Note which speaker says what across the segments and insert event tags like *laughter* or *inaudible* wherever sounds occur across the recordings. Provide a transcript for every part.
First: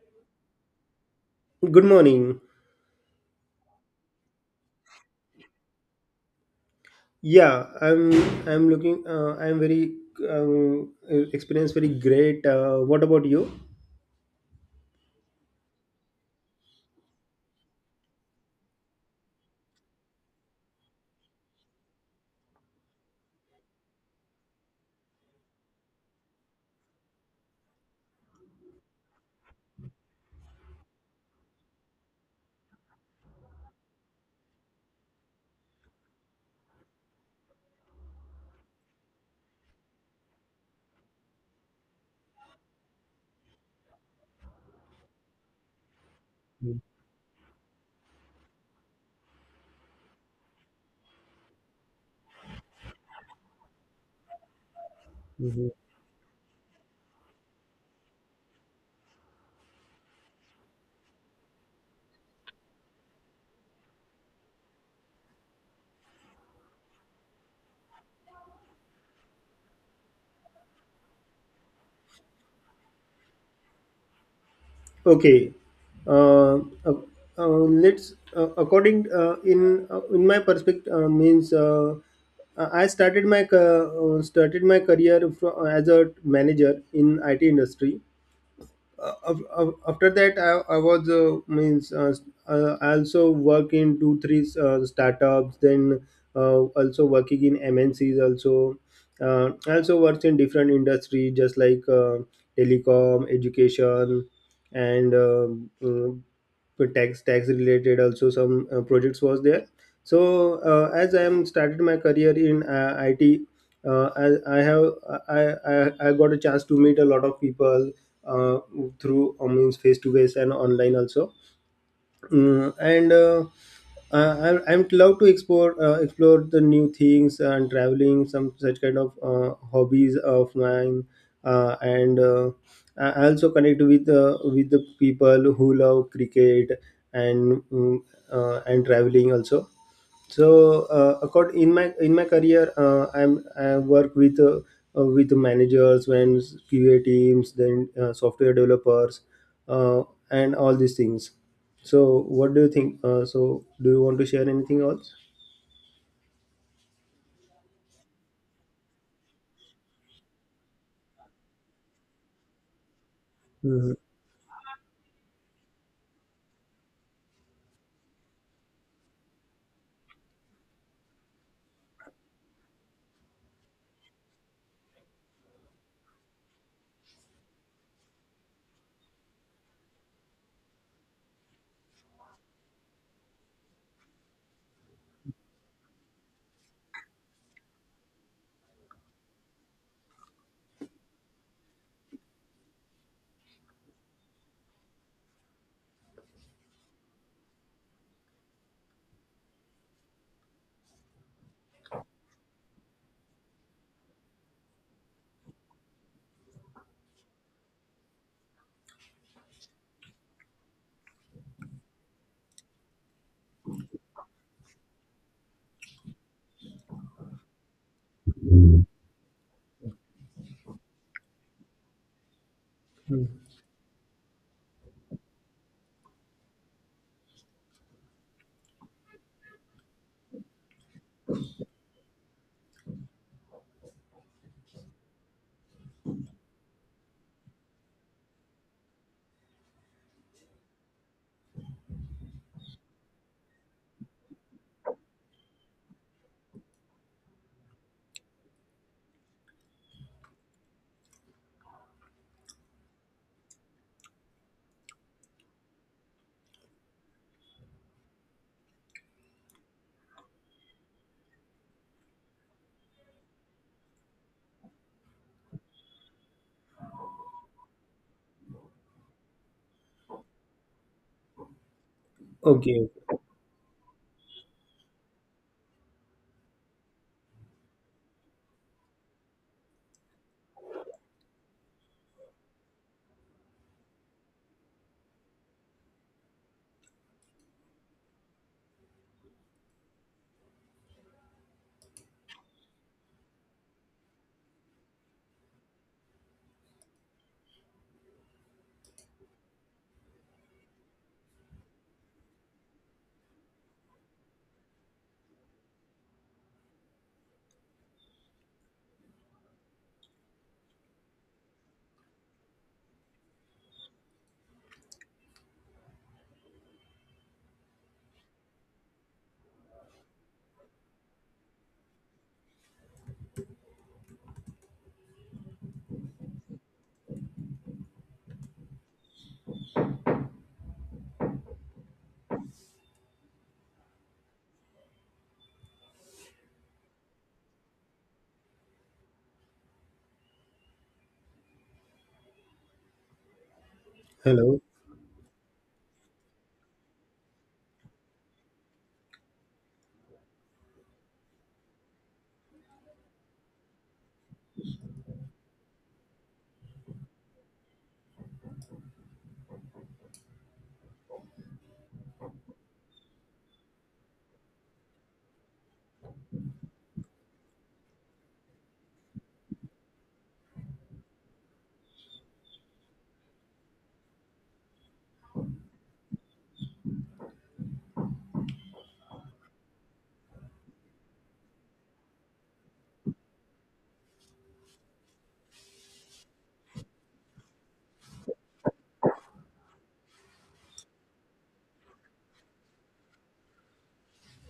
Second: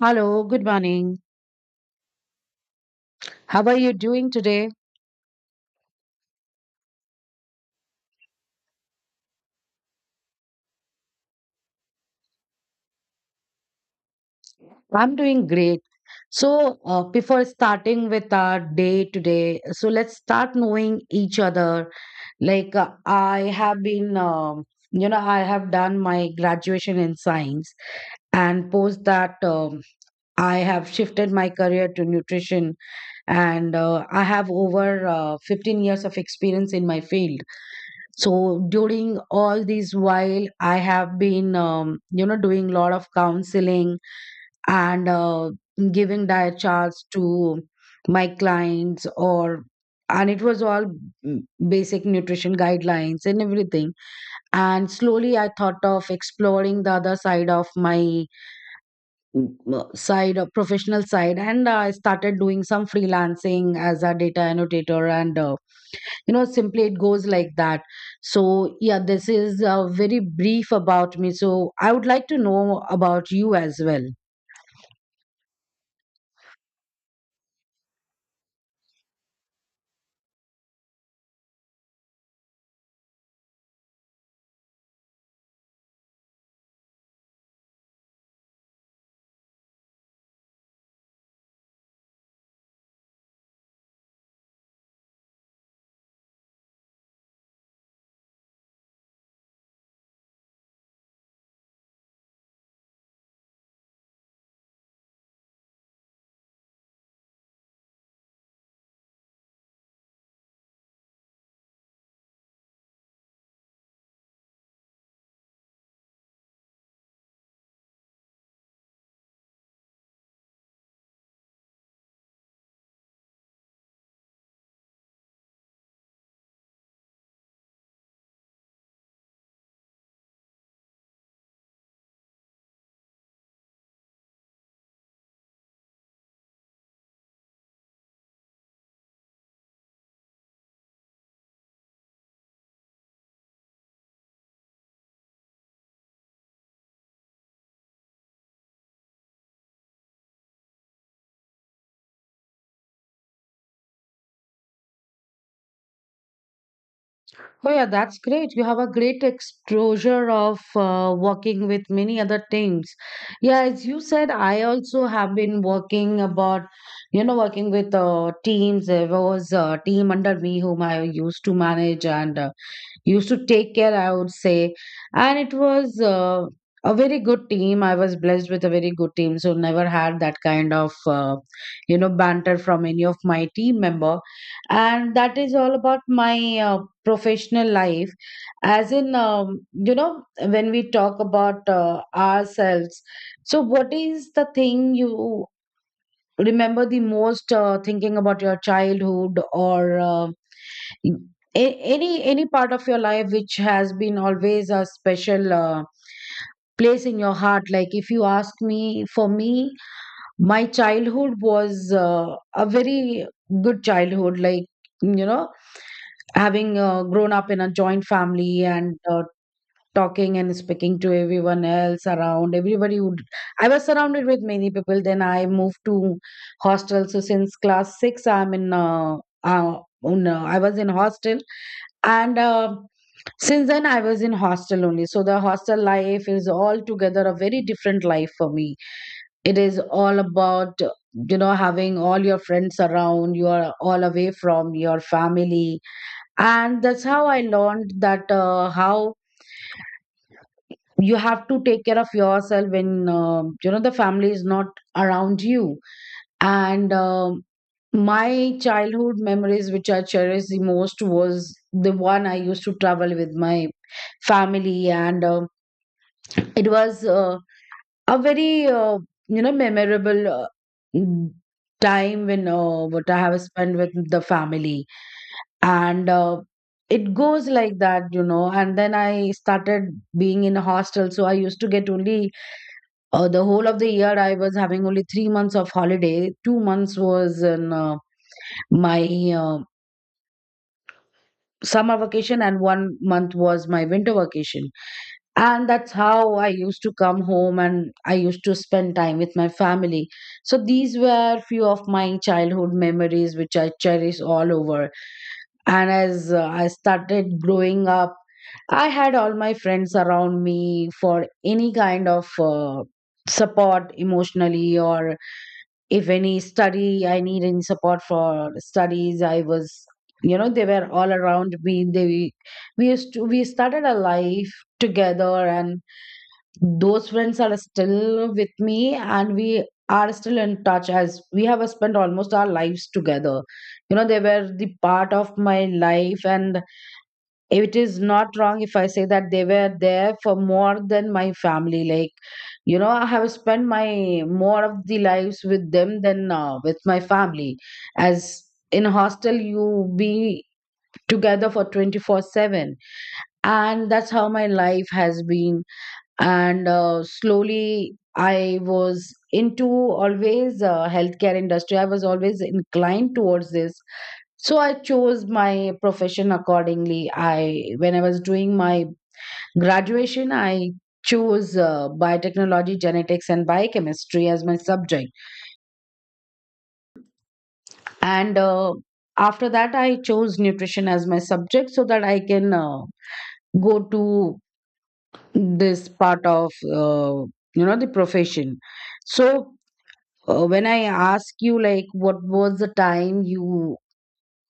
Speaker 1: Hello, good morning.
Speaker 2: Good morning.
Speaker 1: How are you doing today?
Speaker 2: Yeah, I'm looking I'm very um, experience very great. What about you?
Speaker 1: I'm doing great. So, before starting with our day today, so let's start knowing each other. Like, I have been, I have done my graduation in science, and post that, I have shifted my career to nutrition, and I have over 15 years of experience in my field. So during all these while I have been doing a lot of counseling and giving diet charts to my clients or and it was all mm, basic nutrition guidelines and everything. And slowly I
Speaker 2: Mhm.
Speaker 1: thought of exploring the other side of my side of professional side, and I started doing some freelancing as a data annotator. And simply it goes like that. So yeah, this is very brief about me, so I would like to know about you as well.
Speaker 2: Okay. Uh, uh, let's according in my perspective means I started my started my career as a manager in IT industry. After that I was means I also work in two three startups, then also working in mncs also. I also works in different industry, just like telecom, education, and for tax related also, some projects was there. So as I am started my career in it. Uh, I, I have I, I I got a chance to meet a lot of people uh, through means face to face and online also. Mm, and I'm love to explore explore the new things and traveling, some such kind of hobbies of mine. Uh, and uh, I I also connect with the people who love cricket and mm, and traveling also. So accord in my career I'm I work with managers and qa teams, then software developers, uh, and all these things. So what do you think so do you want to share anything else?
Speaker 1: Oh yeah, that's great, you have a great exposure of working with many other teams. Yeah, as
Speaker 2: Mhm.
Speaker 1: you said, I also have been working about, you know, working with teams. There was a team under me whom I used to manage and used to take care, I would say. And it was a very good team. I was blessed with a very good team, so never had that kind of, banter from any of my team member. And that is all about my professional life. As in, when we talk about ourselves, so what is the thing you remember the most thinking about your childhood, or any part of your life which has been always a special place in your heart? Like, if you ask me, for me my childhood was a very good childhood. Like, you know, having grown up in a joint family, and talking and speaking to everyone else around, everybody would, I was surrounded with many people. Then I moved to hostel, so since class 6 I'm in uh I was in hostel, and since then I was in hostel only. So the hostel life is altogether a very different life for me. It is all about having all your friends around, you are all away from your family. And that's how I learned that how you have to take care of yourself when, the family is not around you. And my childhood memories which I cherish the most was the one I used to travel with my family. And it was a very memorable mm, time when,
Speaker 2: Okay.
Speaker 1: what I have spent with the family. And it goes like that, you know. And then I started being in a hostel, so I used to get only the whole of the year, I was having only 3 months of holiday. 2 months was in my uh, summer vacation, and 1 month was my winter vacation. And that's how I used to come home and I used to spend time with my family. So these were few of my childhood memories, which I cherish all over. And as I started growing up, I had all my friends around me for any kind of support, emotionally, or if any study I need any support for studies, I was, you know, they were all around me. They, we used to we started a life together, and those friends are still with me, and we are still in touch as we have spent almost our lives together. You know, they were the part of my life, and it is not wrong if I say that they were there for more than my family. Like, you know, I have spent my
Speaker 2: Hello.
Speaker 1: more of the lives with them than with my family, as in hostel you be together for 24/7. And that's how my life has been. And slowly I was into always healthcare industry. I was always inclined towards this, so I chose my profession accordingly. I, when I was doing my graduation, I chose biotechnology, genetics and biochemistry as my subject. And after that I chose nutrition as my subject, so that I can go to this part of the profession. So when I ask you, like, what was the time you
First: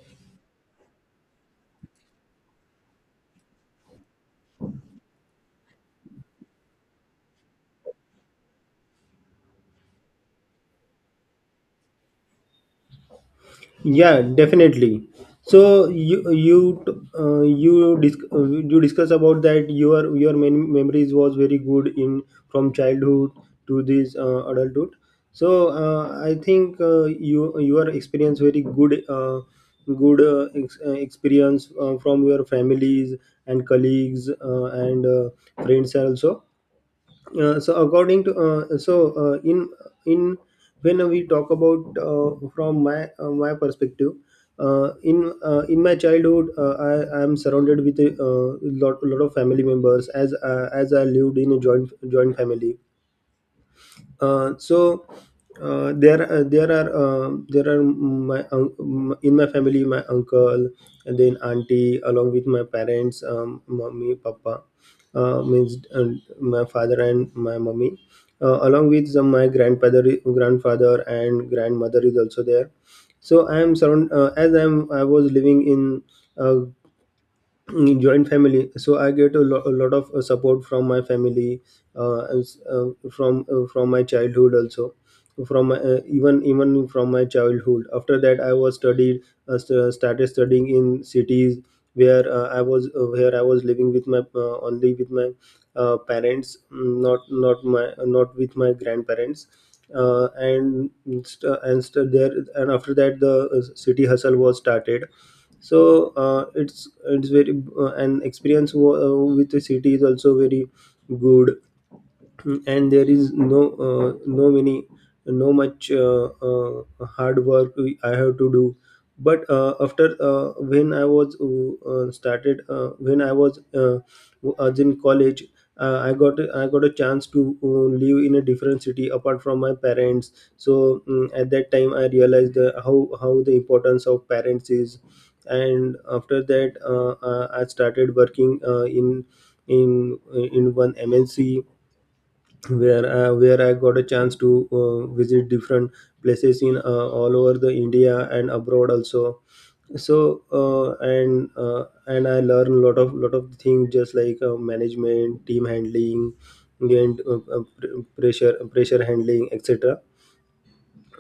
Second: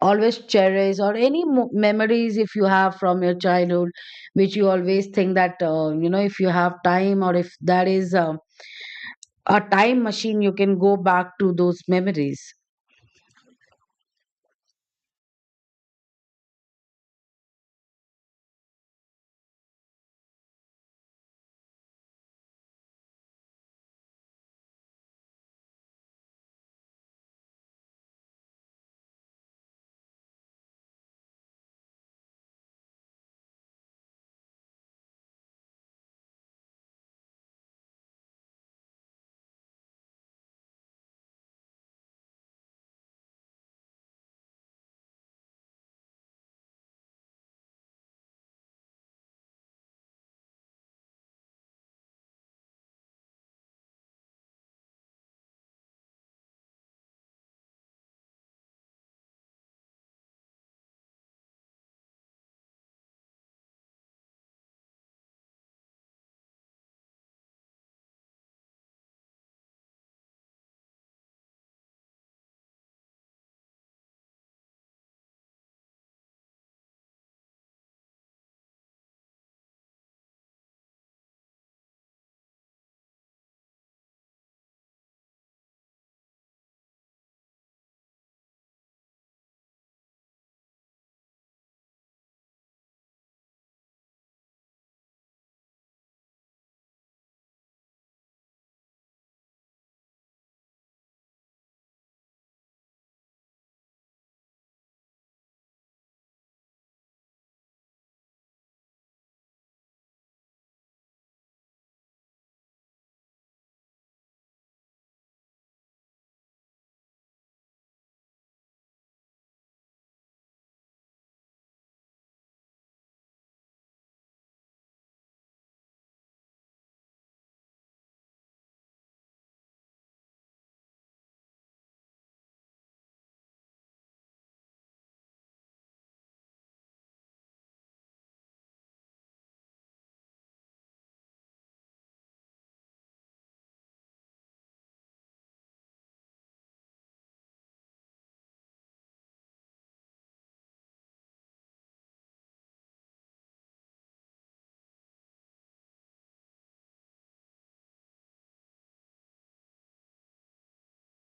Speaker 1: always cherish, or any memories if you have from your childhood, which you always think that, if you have time, or if that is a time machine you can go back to those memories?
Speaker 2: Yeah, definitely. So you you discuss about that your memories was very good in from childhood to this adulthood. So I think you your experience very good good experience from your families and colleagues and friends also. So according to so in when we talk about from my my perspective, in my childhood I am surrounded with a lot of family members, as I lived in a joint family. So there are my in my family my uncle and then auntie, along with my parents, mommy papa, means and my father and my mommy, along with some my grandfather and grandmother is also there. So I am surround as I am I was living in a in joint family, so I get a, lo- a lot of support from my family, as, from my childhood also, from my, even from my childhood. After that I was studied started studying in cities, where I was where I was living with my only with my parents, mm, not my not with my grandparents. uh, and there and after that the city hustle was started. So it's very an experience with the city is also very good. Mm, and there is no no many no much hard work I have to do. But after when I was started when I was in college, i got I got a chance to live in a different city apart from my parents. So mm, at that time I realized the, how the importance of parents is. And after that I started working in in one mnc, where I got a chance to visit different places in all over the India and abroad also. So and I learned a lot of things, just like management, team handling, and pressure handling, etc.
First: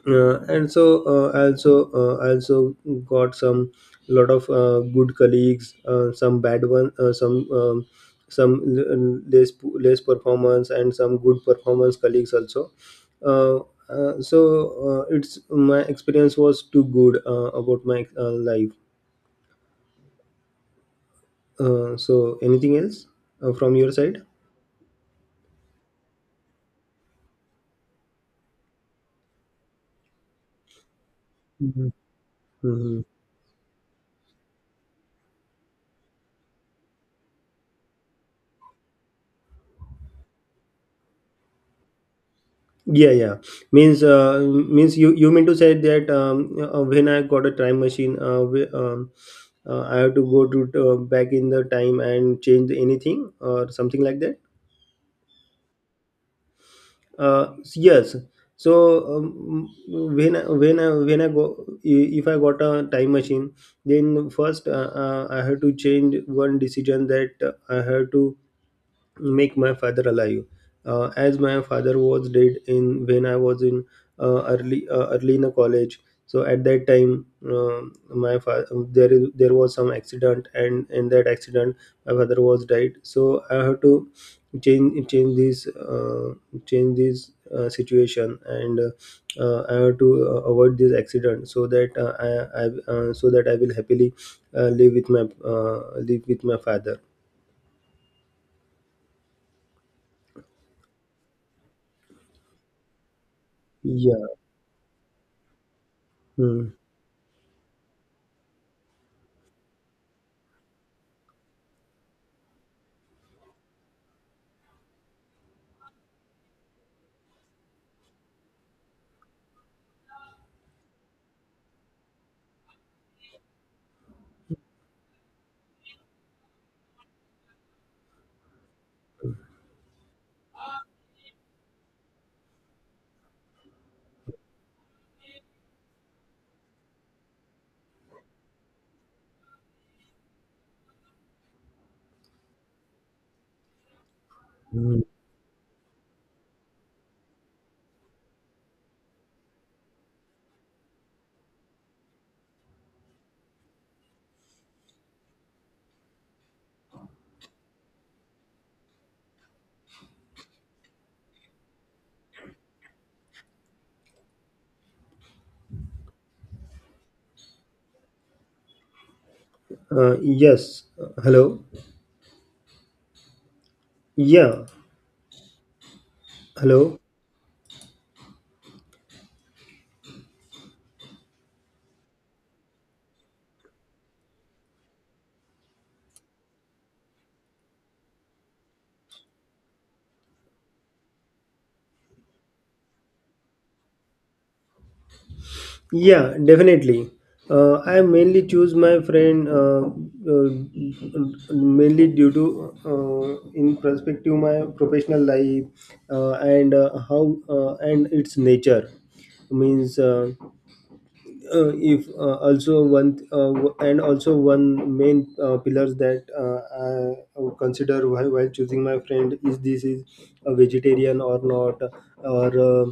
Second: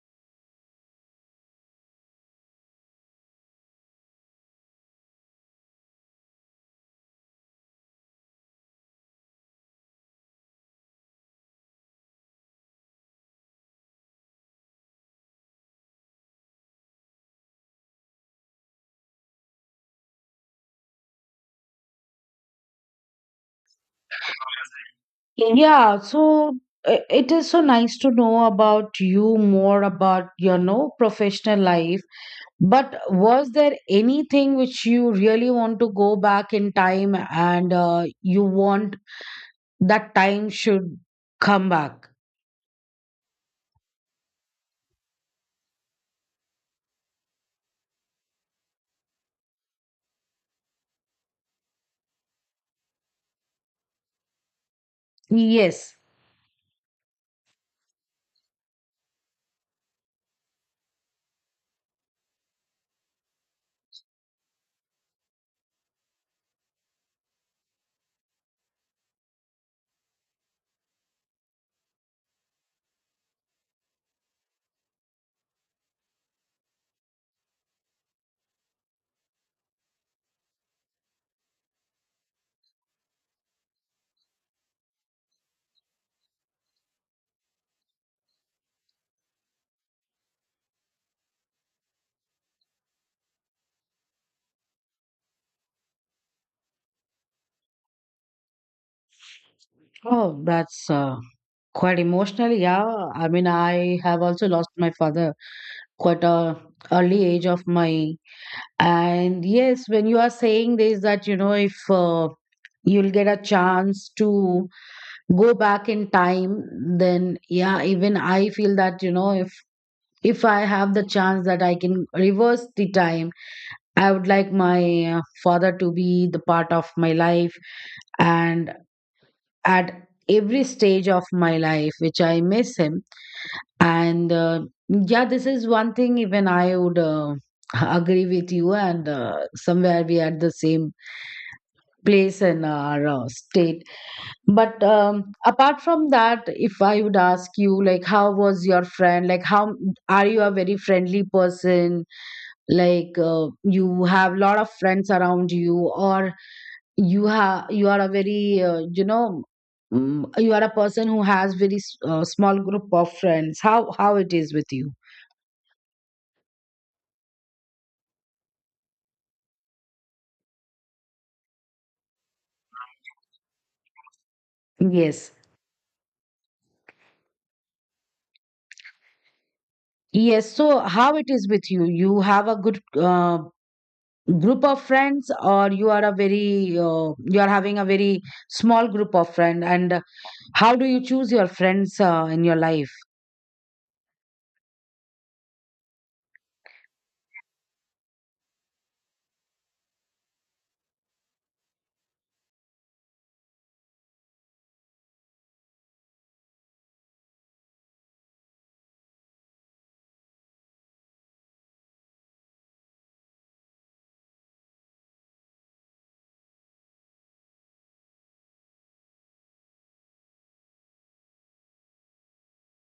Speaker 2: and so I also got some lot of good colleagues, some bad one, less performance, and some good performance colleagues also. Uh, uh, so it's my experience was too good about my life. So anything else from your side?
Speaker 1: Yeah, so it is so nice to know about you, more about your no professional
Speaker 2: Mhm.
Speaker 1: life. But
Speaker 2: Mhm.
Speaker 1: was there anything which you really want to go back in time and you want that time should come back?
Speaker 2: Yeah, yeah. Means, means you you mean to say that when I got a time machine, I have to go to back in the time and change anything or something like that.
Speaker 1: Yes.
Speaker 2: Yes. So when I go if I got a time machine, then first I have to change one decision, that I have to make my father alive. As my father was dead in when I was in early in a college. So at that time, um, my father there is there was some accident, and in that accident my father was died. So I have to change this situation, and I have to avoid this accident, so that I so that I will happily live with my father.
Speaker 1: Oh, that's quite emotional. Yeah, I mean, I
Speaker 2: Yeah.
Speaker 1: have also lost my father quite a early age of my, and yes, when you are saying this, that, you know, if you'll get a chance to go back in time, then yeah, even I feel that, you know, if I have the chance that I can reverse the time, I would like my father to be the part of my life, and at every stage of my life which I miss him. And yeah, this is one thing even I would *laughs* agree with you. And somewhere we are the same place in our state. But
Speaker 2: Hmm.
Speaker 1: apart from that, if I would ask you, like, how was your friend? Like, how are you a very friendly person? Like, you have a lot of friends around you, or you have, you are a very you know, you are a person who has very small group of friends. How it is with you?
Speaker 2: Yes. Hello. Yeah.
Speaker 1: Yes.
Speaker 2: Hello.
Speaker 1: Yes, so how it is with you? You have a good group of friends, or you are a very you are having a very small group of friend, and how do you choose your friends in your life?
Speaker 2: Yeah, definitely. I mainly choose my friend uh, mainly due to in perspective my professional life, and how and its nature, means. If also one and also one main pillars that I would consider while choosing my friend, is this is a vegetarian or not, or uh,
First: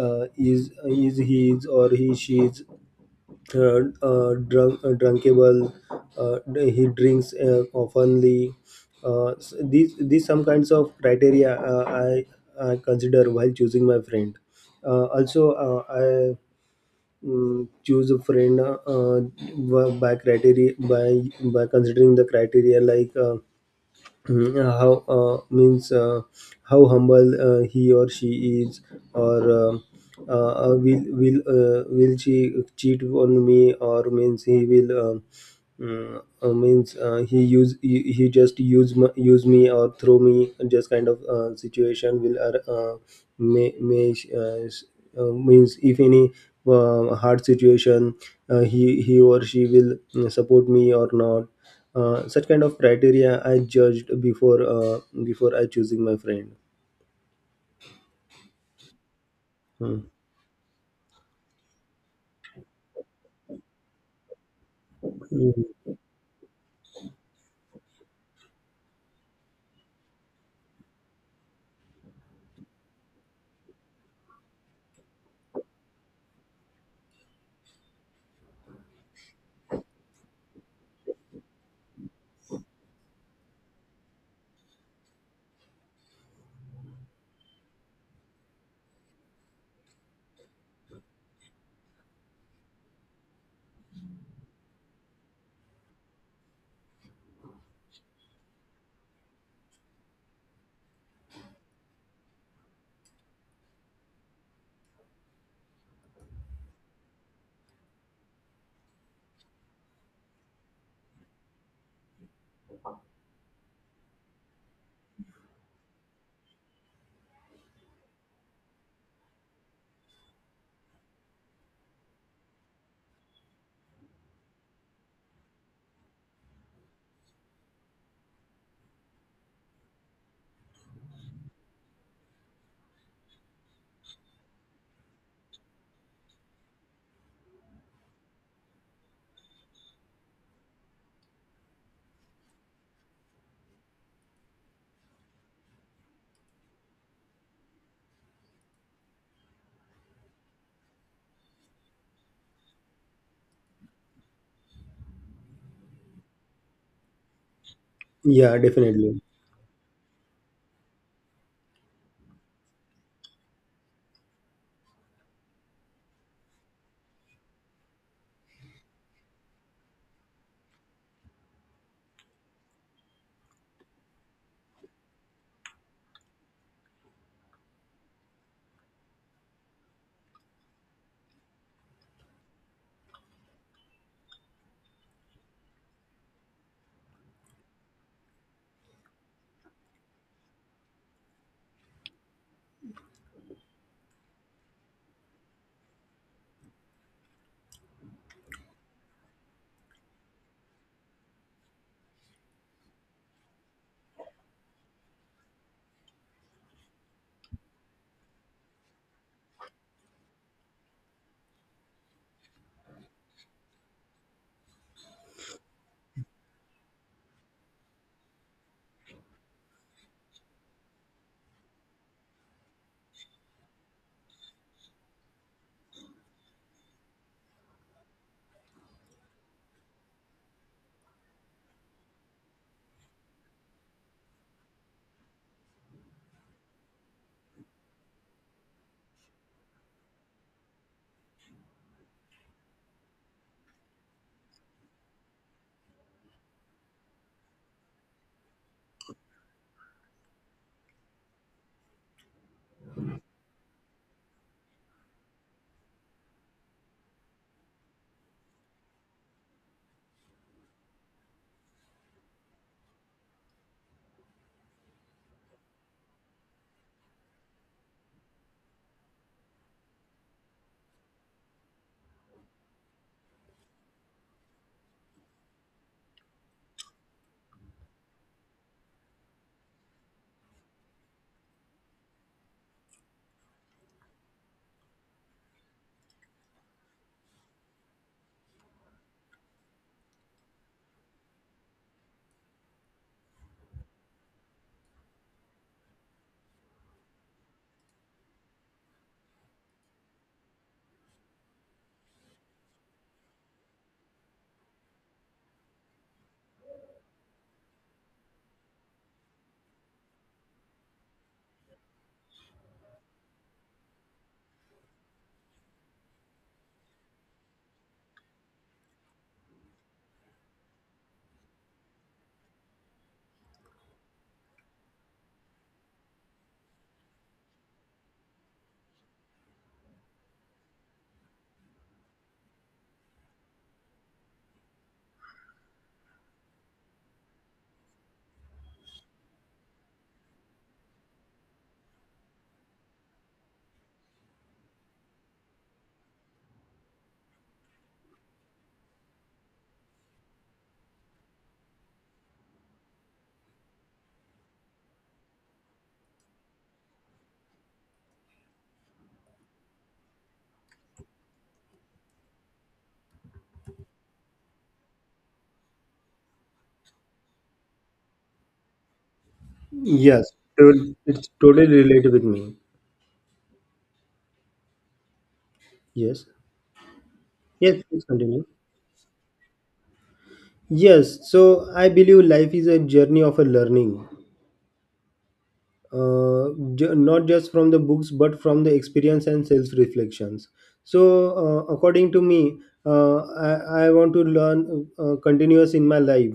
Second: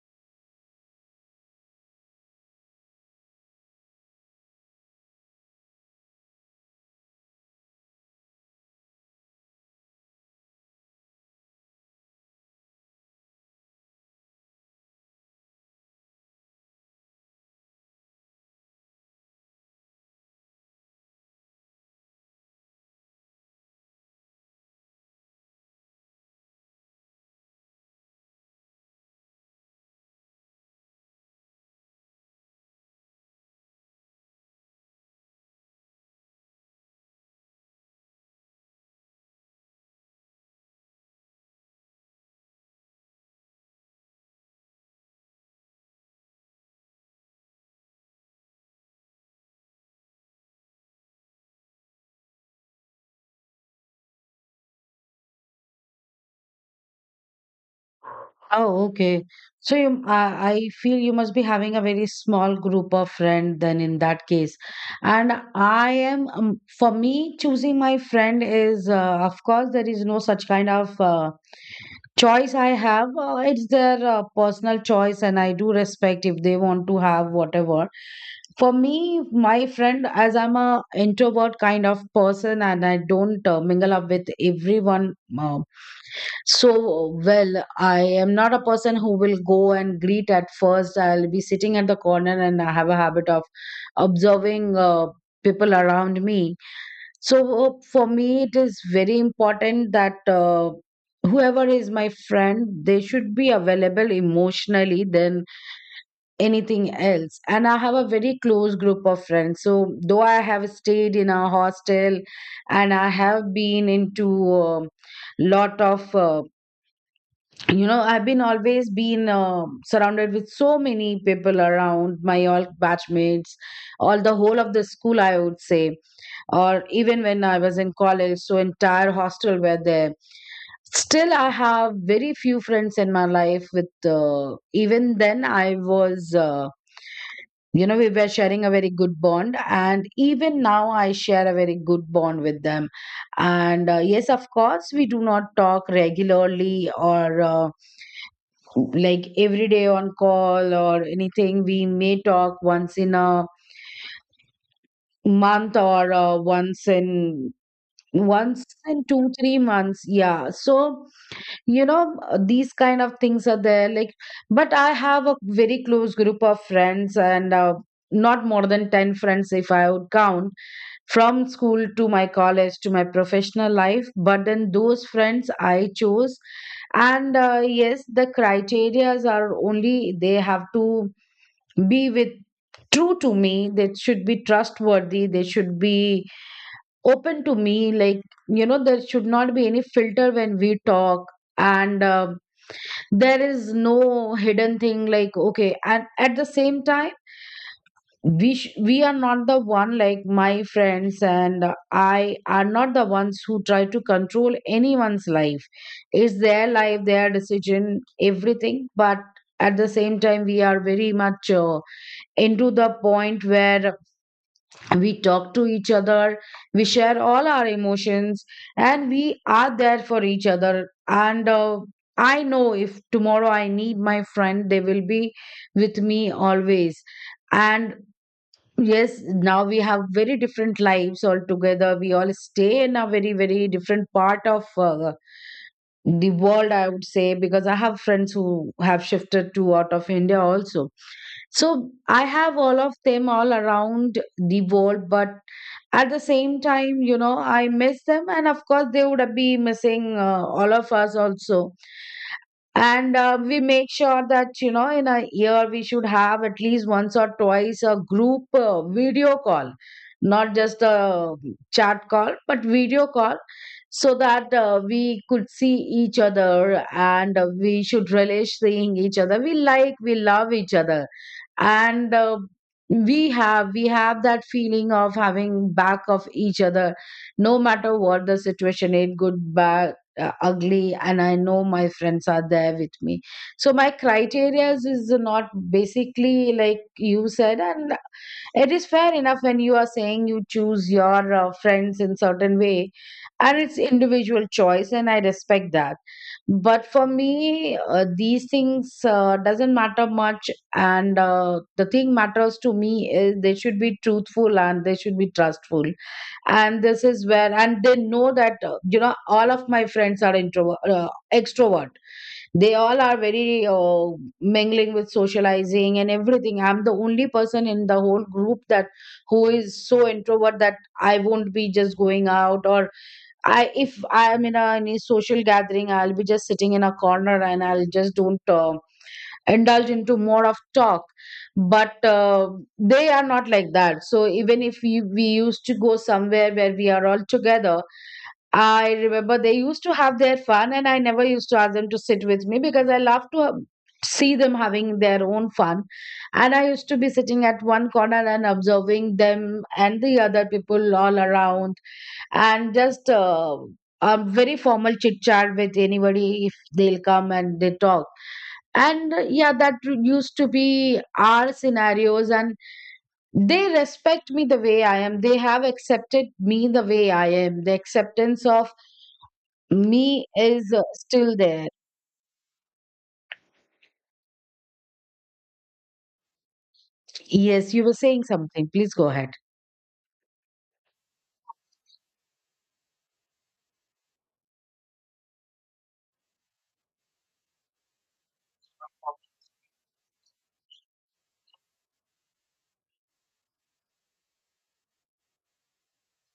Speaker 2: uh, is he is or he she is drunkable, he drinks oftenly. These some kinds of criteria I consider while choosing my friend. Uh, also uh, I mm, choose a friend by criteria by considering the criteria like Mm, how means how humble he or she is, or will she cheat on me, or means he will means he use he just use use me or throw me, just kind of situation will may means if any hard situation, he or she will mm, support me or not. Such kind of criteria I judged before before I choosing my friend.
Speaker 1: Oh, okay. So
Speaker 2: Hmm.
Speaker 1: you, I feel you must be having a very small group of friend then in that case. And
Speaker 2: Mm.
Speaker 1: I am, for me choosing my friend is of course there is no such kind of. Choice I have, it's their personal choice, and I do respect if they want to have whatever. For me, my friend, as I'm a introvert kind of person, and I don't mingle up with everyone, so well. I am not a person who will go and greet at first. I'll be sitting at the corner, and I have a habit of observing people around me. So for me, it is very important that, whoever is my friend, they should be available emotionally than anything else. And I have a very close group of friends. So though I have stayed in a hostel and I have been into um lot of, I've been always been surrounded with so many people around, my all batchmates, all the whole of the school, I would say, or even when I was in college, so entire hostel were there. Still, I have very few friends in my life. With even then, I was, we were sharing a very good bond, and even now, I share a very good bond with them. And yes, of course, we do not talk regularly, or like every day on call or anything. We may talk once in a month, or once in
Speaker 2: Yeah,
Speaker 1: once in
Speaker 2: definitely.
Speaker 1: 2-3 months. Yeah. So these kind of things are there, like, but I have a very close group of friends, and not more than 10 friends if I would count, from school to my college to my professional life. But then, those friends I chose. And yes, the criterias are, only they have to be with— true to me. They should be trustworthy. They should be open to me, like, there should not be any filter when we talk. And there is no hidden thing, like, okay. And at the same time, we are not the one. Like, my friends and I are not the ones who try to control anyone's life. It's their life, their decision, everything. But at the same time, we are very much into the point where we talk to each other, we share all our emotions, and we are there for each other. And I know if tomorrow I need my friend, they will be with me always. And yes, now we have very different lives altogether. We all stay in a very, very different part of the world, I would say, because I have friends who have shifted to out of India also. So I have all of them all around the world. But at the same time, you know, I miss them, and of course, they would be missing all of us also. And we make sure that, you know, in a year, we should have at least once or twice a group video call. Not just a chat call, but video call. So that we could see each other, and we should relish seeing each other. We, like, we love each other. And we have that feeling of having back of each other, no matter what the situation is, good, bad, ugly. And I know my friends are there with me. So my criteria is not basically like you said, and it is fair enough when you are saying you choose your friends in certain way, and it's individual choice, and I respect that. But for me, these things doesn't matter much. And the thing matters to me is they should be truthful, and they should be trustful. And this is where— and they know that, you know, all of my friends are introvert, extrovert. They all are very mingling with socializing and everything. I'm the only person in the whole group that— who is so introvert that I won't be just going out, or I— if I am in a any social gathering, I'll be just sitting in a corner, and I'll just don't indulge into more of talk. But they are not like that. So even if we used to go somewhere where we are all together, I remember they used to have their fun, and I never used to ask them to sit with me because I love to see them having their own fun. And I used to be sitting at one corner and observing them and the other people all around, and just a very formal chit chat with anybody if they'll come and they talk. And yeah, that used to be our scenarios. And they respect me the way I am. They have accepted me the way I am. The acceptance of me
Speaker 2: Yes,
Speaker 1: is
Speaker 2: it's
Speaker 1: still
Speaker 2: totally
Speaker 1: there.
Speaker 2: related with me. Yes.
Speaker 1: Yes,
Speaker 2: Yes,
Speaker 1: you were
Speaker 2: please
Speaker 1: saying
Speaker 2: continue.
Speaker 1: something, please go ahead.
Speaker 2: Yes, so I believe life is a journey of a learning. uh, Not just from the books, but from the experience and self reflections. So according to me, uh, I, I want to learn continuous in my life,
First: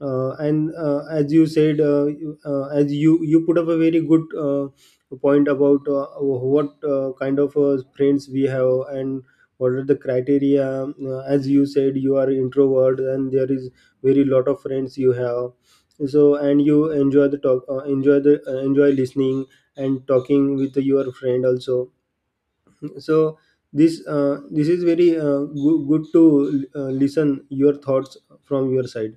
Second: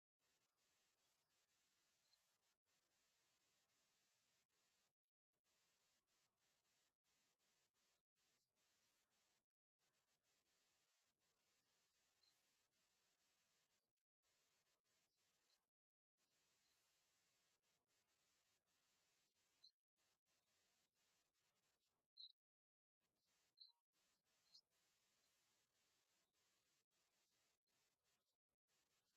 Speaker 2: and as you said, as you you put up a very good point about what kind of friends we have and what are the criteria. As you said, you are introvert and there is very lot of friends you have. So and you enjoy the talk enjoy the enjoy listening and talking with your friend also. So this this is very good to listen your thoughts from your side.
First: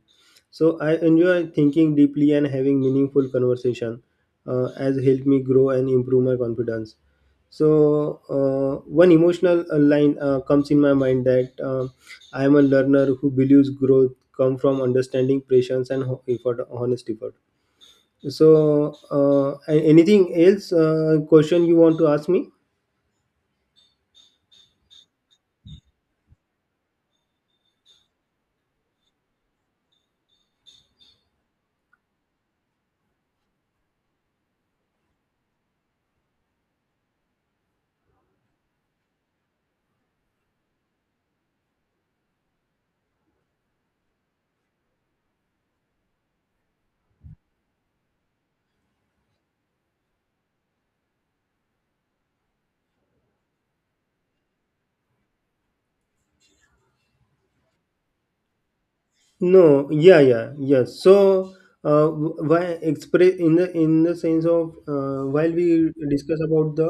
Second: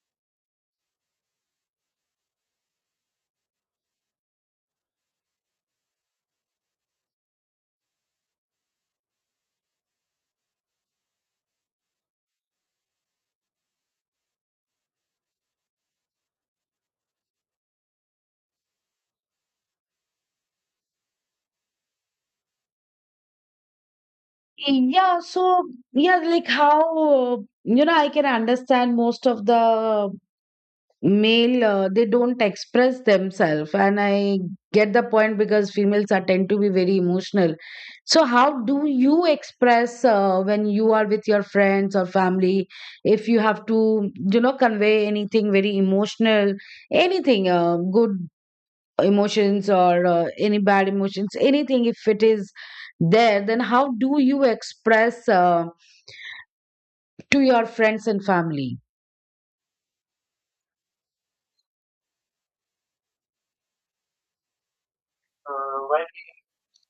Speaker 2: So I enjoy thinking deeply and having meaningful conversation, as help me grow and improve my confidence. So one emotional line comes in my mind, that I am a learner who believes growth come from understanding, patience, and ho- effort honest effort. So, anything else? Question you want to ask me?
Speaker 1: Yeah, so, yeah, like, how uh, you know, I can understand most of the male, they don't express themselves, and I get the point because females are tend to be very emotional. So how do you express when you are with your friends or family, if you have to, you know, convey anything very emotional, anything, good emotions or any bad emotions, anything, if it is there, then how do you express to your friends and family?
Speaker 2: No, yeah, yeah, yes. So, why express in the sense of while we discuss about the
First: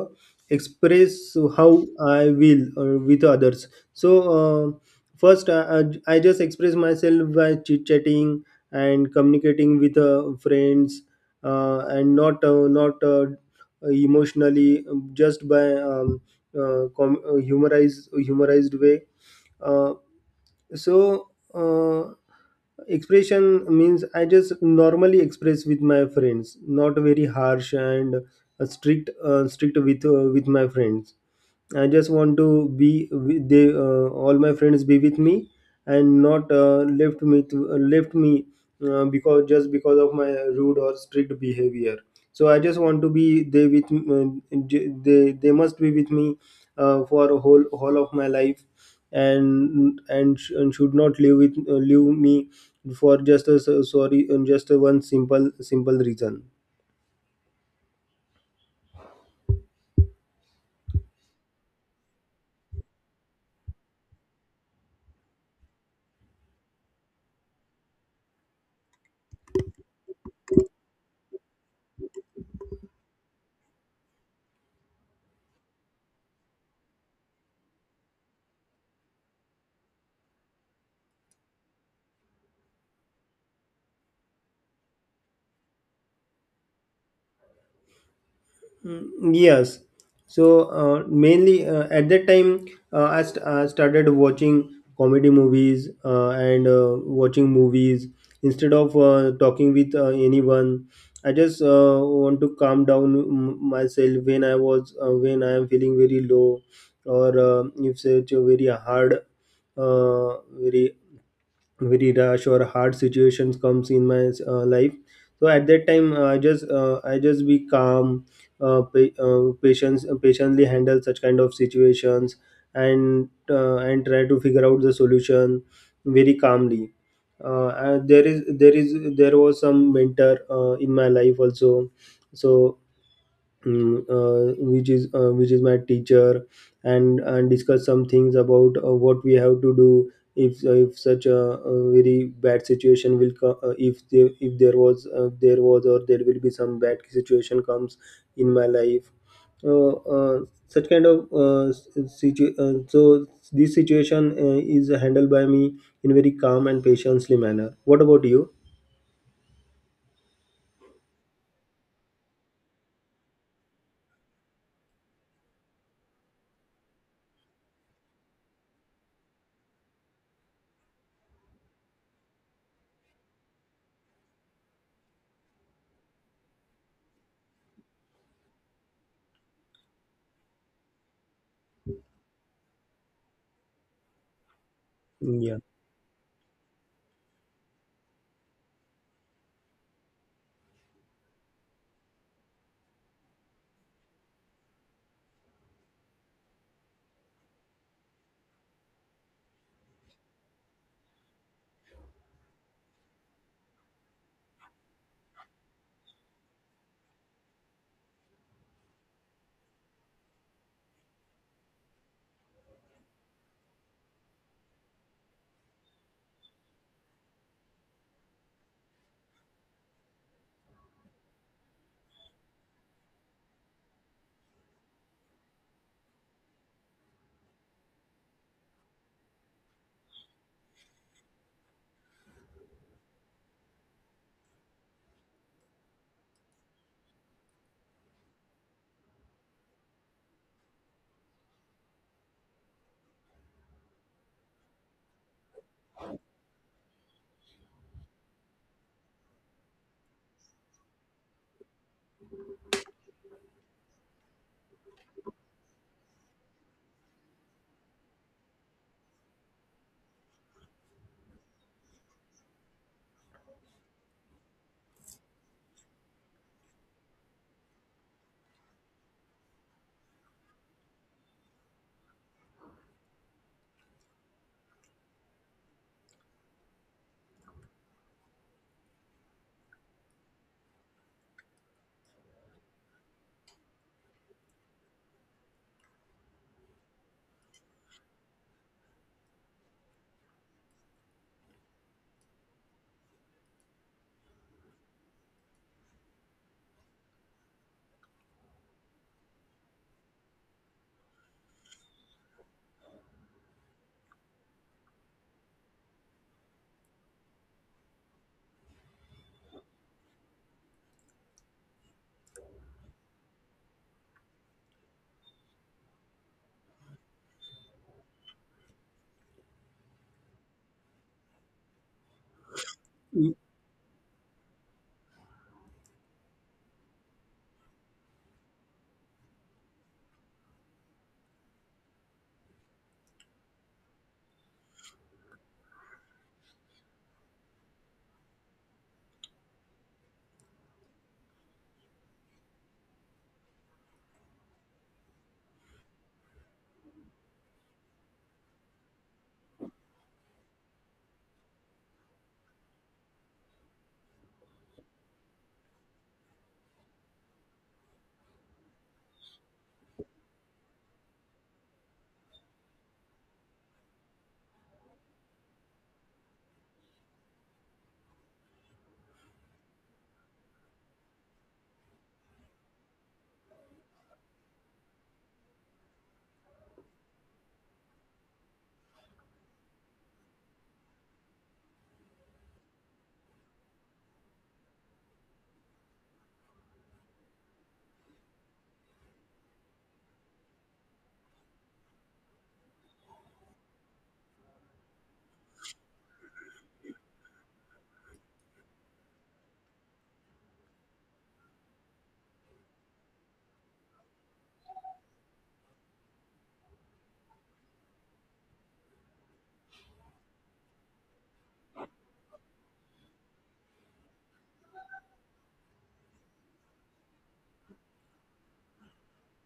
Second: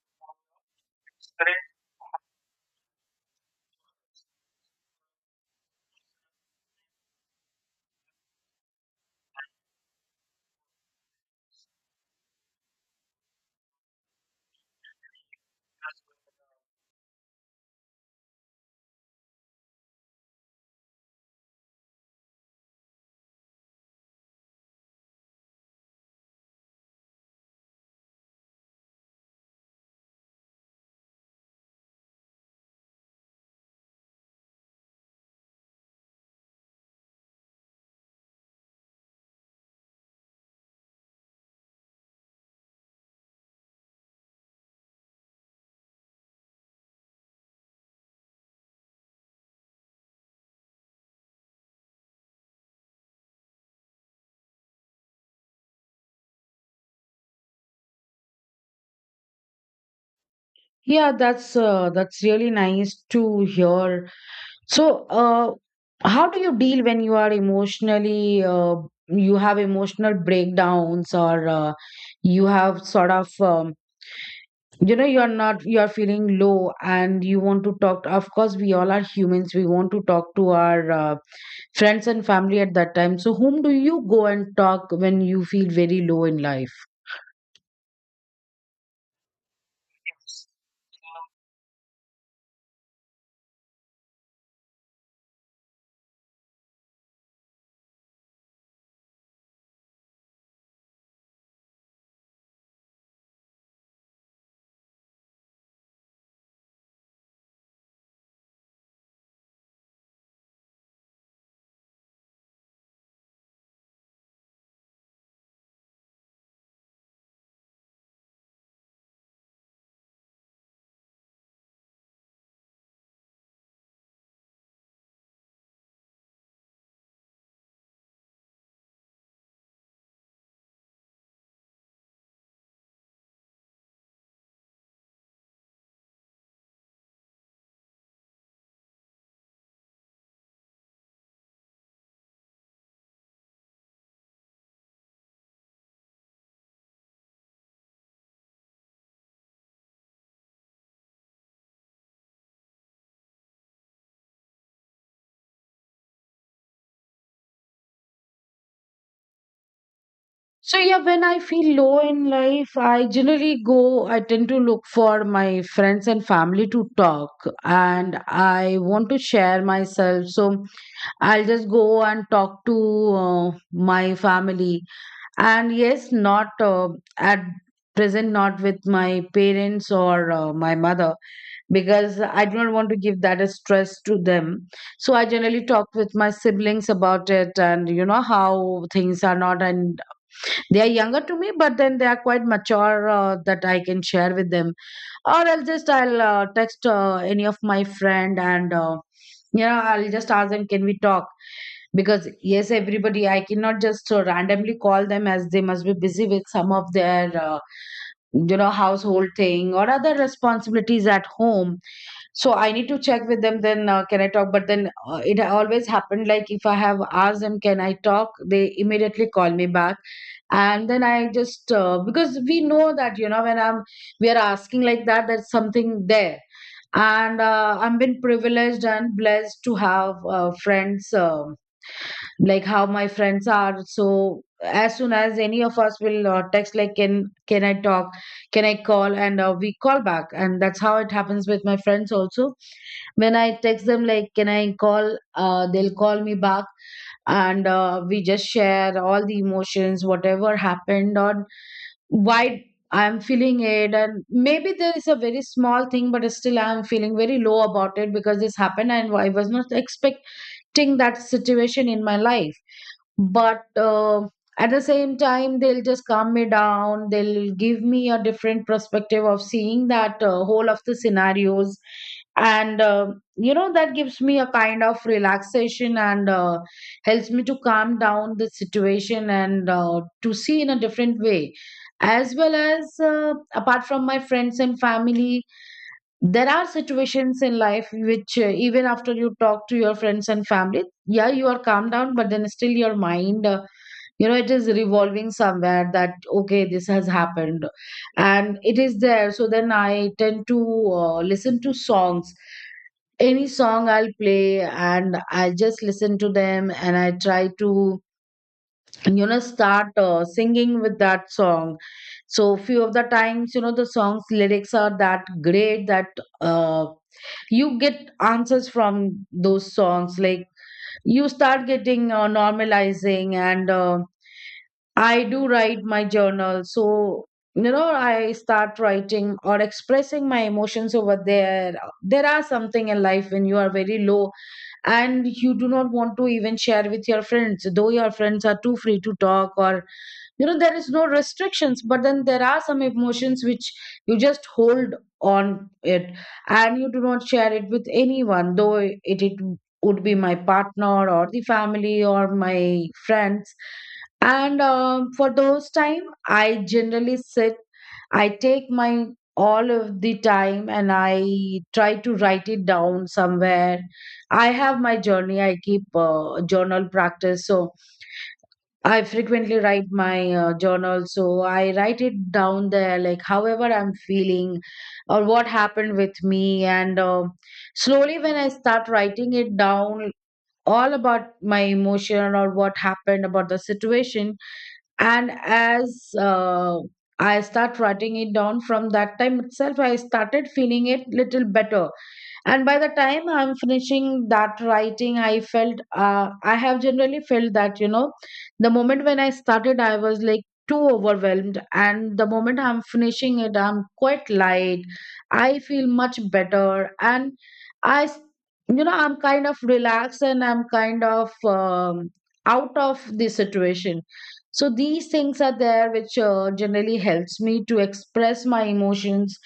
Speaker 2: express how I will with others. So, uh, first I I just express myself by chit chatting and communicating with friends, and not not emotionally, just by humorized way. Uh, so uh, Expression means I just normally express with my friends, not very harsh and strict with my friends. I just want to be with they all my friends be with me, and not left me to left me because just because of my rude or strict behavior. So I just want to be they with they must be with me for a whole of my life, and, and should not leave with leave me for just a sorry and just a one simple reason.
Speaker 1: Yeah, that's really nice to hear. So, how do you deal when you are emotionally, you have emotional breakdowns, or you have sort of, you know, you are not, you are feeling low and you want to talk. Of course, we all are humans. We want to talk to our friends and family at that time. So, whom do you go and talk when you feel very low in life?
Speaker 2: Mm, yes. So mainly at that time, I started watching comedy movies and watching movies instead of talking with anyone. I just want to calm down myself when I was when I am feeling very low, or if such a very hard, uh, very very rush or hard situations comes in my life. So at that time I just be calm, pa- patience patiently handle such kind of situations, and try to figure out the solution very calmly. And there is there is there was some mentor in my life also. So mm, which is my teacher, and discuss some things about what we have to do if such a very bad situation will come, if there was there was or there will be some bad situation comes in my life, uh, uh, such kind of so this situation is handled by me in very calm and patiently manner. What about you?
Speaker 1: So yeah, when I feel low in life, I generally go, I tend to look for my friends and family to talk, and I want to share myself. So I'll just go and talk to my family. And yes, not at present, not with my parents or my mother, because I do not want to give that as stress to them. So I
Speaker 2: Yeah.
Speaker 1: generally talk with my siblings about it, and you know how things are, not— and they are younger to me, but then they are quite mature, that I can share with them. Or else, just I'll text any of my friend, and you know, I'll just ask them, can we talk? Because yes, everybody I cannot just randomly call them, as they must be busy with some of their, you know, household thing or other responsibilities at home. So I need to check with them then, can I talk? But then, it always happened, like, if I have asked them, can I talk, they immediately call me back. And then I just, because we know that, you know, when I'm we are asking like that, there's something there. And I've been privileged and blessed to have friends, like, how my friends are. So as soon as any of us will text, like, can I talk, can I call, and we call back. And that's how it happens with my friends also. When I text them, like, can I call, they'll call me back. And we just share all the emotions, whatever happened, on why I'm feeling it. And maybe there is a very small thing, but still I'm feeling very low about it because this happened, and I was not expecting that situation in my life. But at the same time, they'll just calm me down, they'll give me a different perspective of seeing that whole of the scenarios. And you know, that gives me a kind of relaxation, and helps me to calm down the situation, and to see in a different way. As well as apart from my friends and family, there are situations in life which, even after you talk to your friends and family, yeah, you are calmed down, but then still your mind, you know, it is revolving somewhere that, okay, this has happened, and it is there. So then I tend to listen to songs. Any song I'll play, and I just listen to them, and I try to, you know, start singing with that song. So few of the times, you know, the song's lyrics are that great that, uh, you get answers from those songs, like, you start getting normalizing,
Speaker 2: Y-
Speaker 1: and I do write my journal. So you know, I start writing or expressing my emotions over there. There are something in life when you are very low, and you do not want to even share with your friends, though your friends are too free to talk, or, you know, there is no restrictions. But then, there are some emotions which you just hold on it, and you do not share it with anyone, though it would be my partner or the family or my friends. And for those time, I generally sit, I take my all of the time, and I try to write it down somewhere. I have my journey, I keep journal practice. So I frequently write my journal. So I write it down there, like, however I'm feeling, or what happened with me. And slowly, when I start writing it down, all about my emotion or what happened about the situation, and as I start writing it down, from that time itself, I started feeling it little better. And by the time I'm finishing that writing, I felt, I have generally felt that, you know, the moment when I started, I was like too overwhelmed, and the moment I'm finishing it, I'm quite light. I feel much better, and i s- you know, I'm kind of relaxed, and I'm kind of, out of the situation. So these things are there which, generally helps me to express my emotions.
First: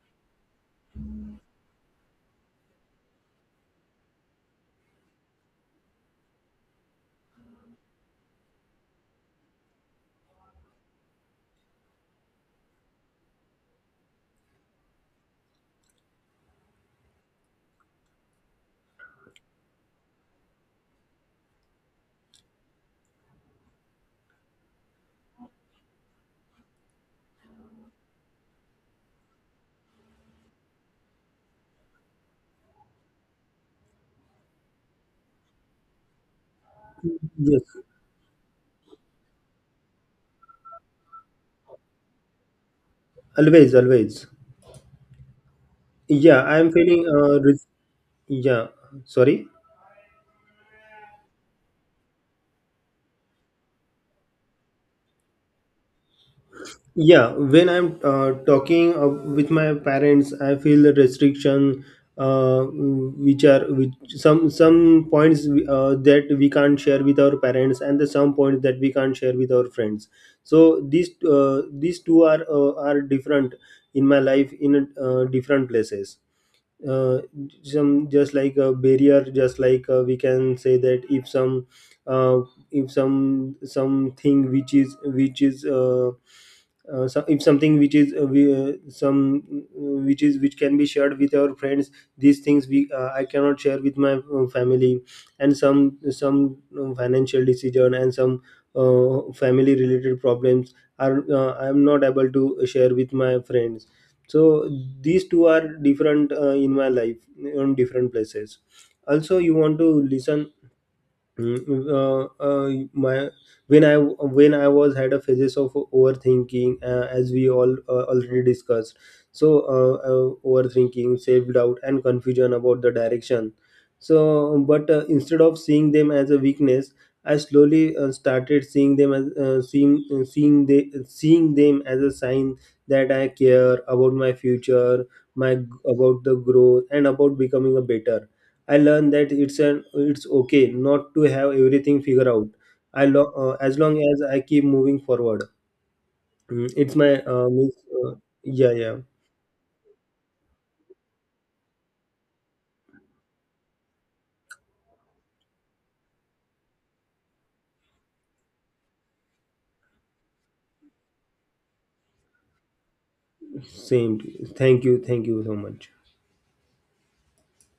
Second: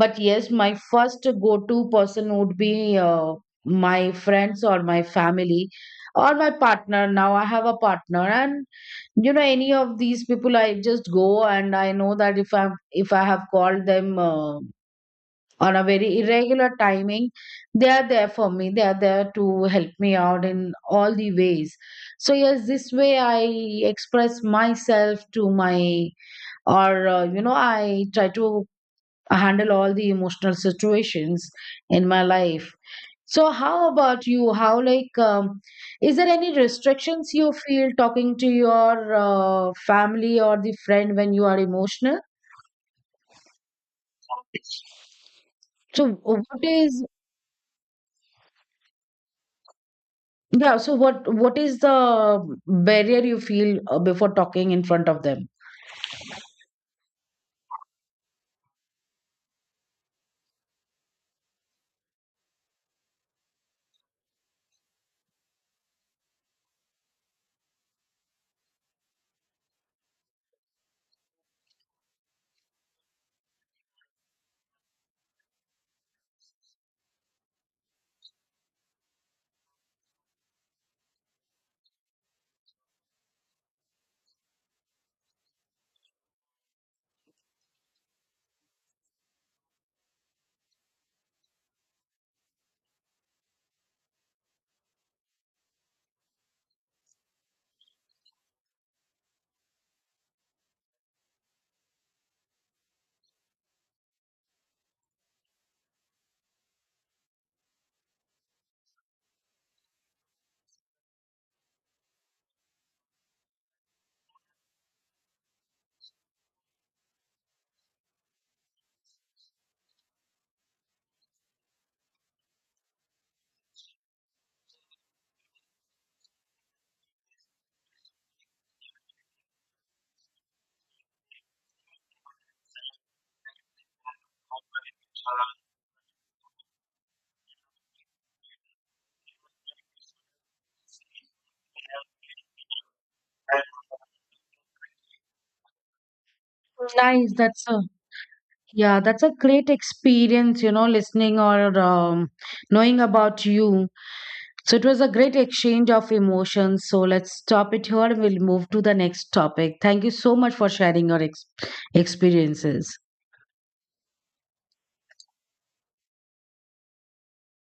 Speaker 1: But yes, my first go-to person would be my friends or my family or my partner. Now I have a partner, and you know, any of these people, I just go, and I know that if I have called them, on a very irregular timing, they are there for me. They are there to help me out in all the ways. So yes, this way I express myself to my— or, you know, I try to handle all the emotional situations in my life. So how about you? How, like, is there any restrictions you
Speaker 2: yes,
Speaker 1: feel talking to your family or the friend when you are emotional?
Speaker 2: always always.
Speaker 1: So
Speaker 2: Yeah,
Speaker 1: what
Speaker 2: I'm
Speaker 1: is—
Speaker 2: feeling. Yeah, sorry.
Speaker 1: yeah, so what is the barrier you feel before talking in front of them?
Speaker 2: Yeah, when I'm talking with my parents, I feel the restriction, which are which some points that we can't share with our parents, and the some points that we can't share with our friends. So these two are different in my life in different places. uh, some just like a barrier, just like we can say that uh, if some something which is so if something which is which is which can be shared with our friends, these things we I cannot share with my family. And some financial decision, and some family related problems are I am not able to share with my friends. So these two are different in my life on different places. Also you want to listen. Mm, my when I was had a phases of overthinking, as we all already discussed. So overthinking, self doubt, and confusion about the direction. So, but instead of seeing them as a weakness, I slowly started seeing them as seeing them as a sign that I care about my future, my about the growth, and about becoming a better. I learned that it's an it's okay not to have everything figured out. As long as I keep moving forward. Mm, it's my
Speaker 1: Nice. That's
Speaker 2: means,
Speaker 1: a—
Speaker 2: uh, yeah, yeah.
Speaker 1: yeah, that's a great experience, you know, listening, or knowing about you. So it was a great exchange of emotions. So let's stop it here, and we'll move to the next topic. Thank you so much for sharing your experiences.
Speaker 2: Same. Thank you, thank you so much.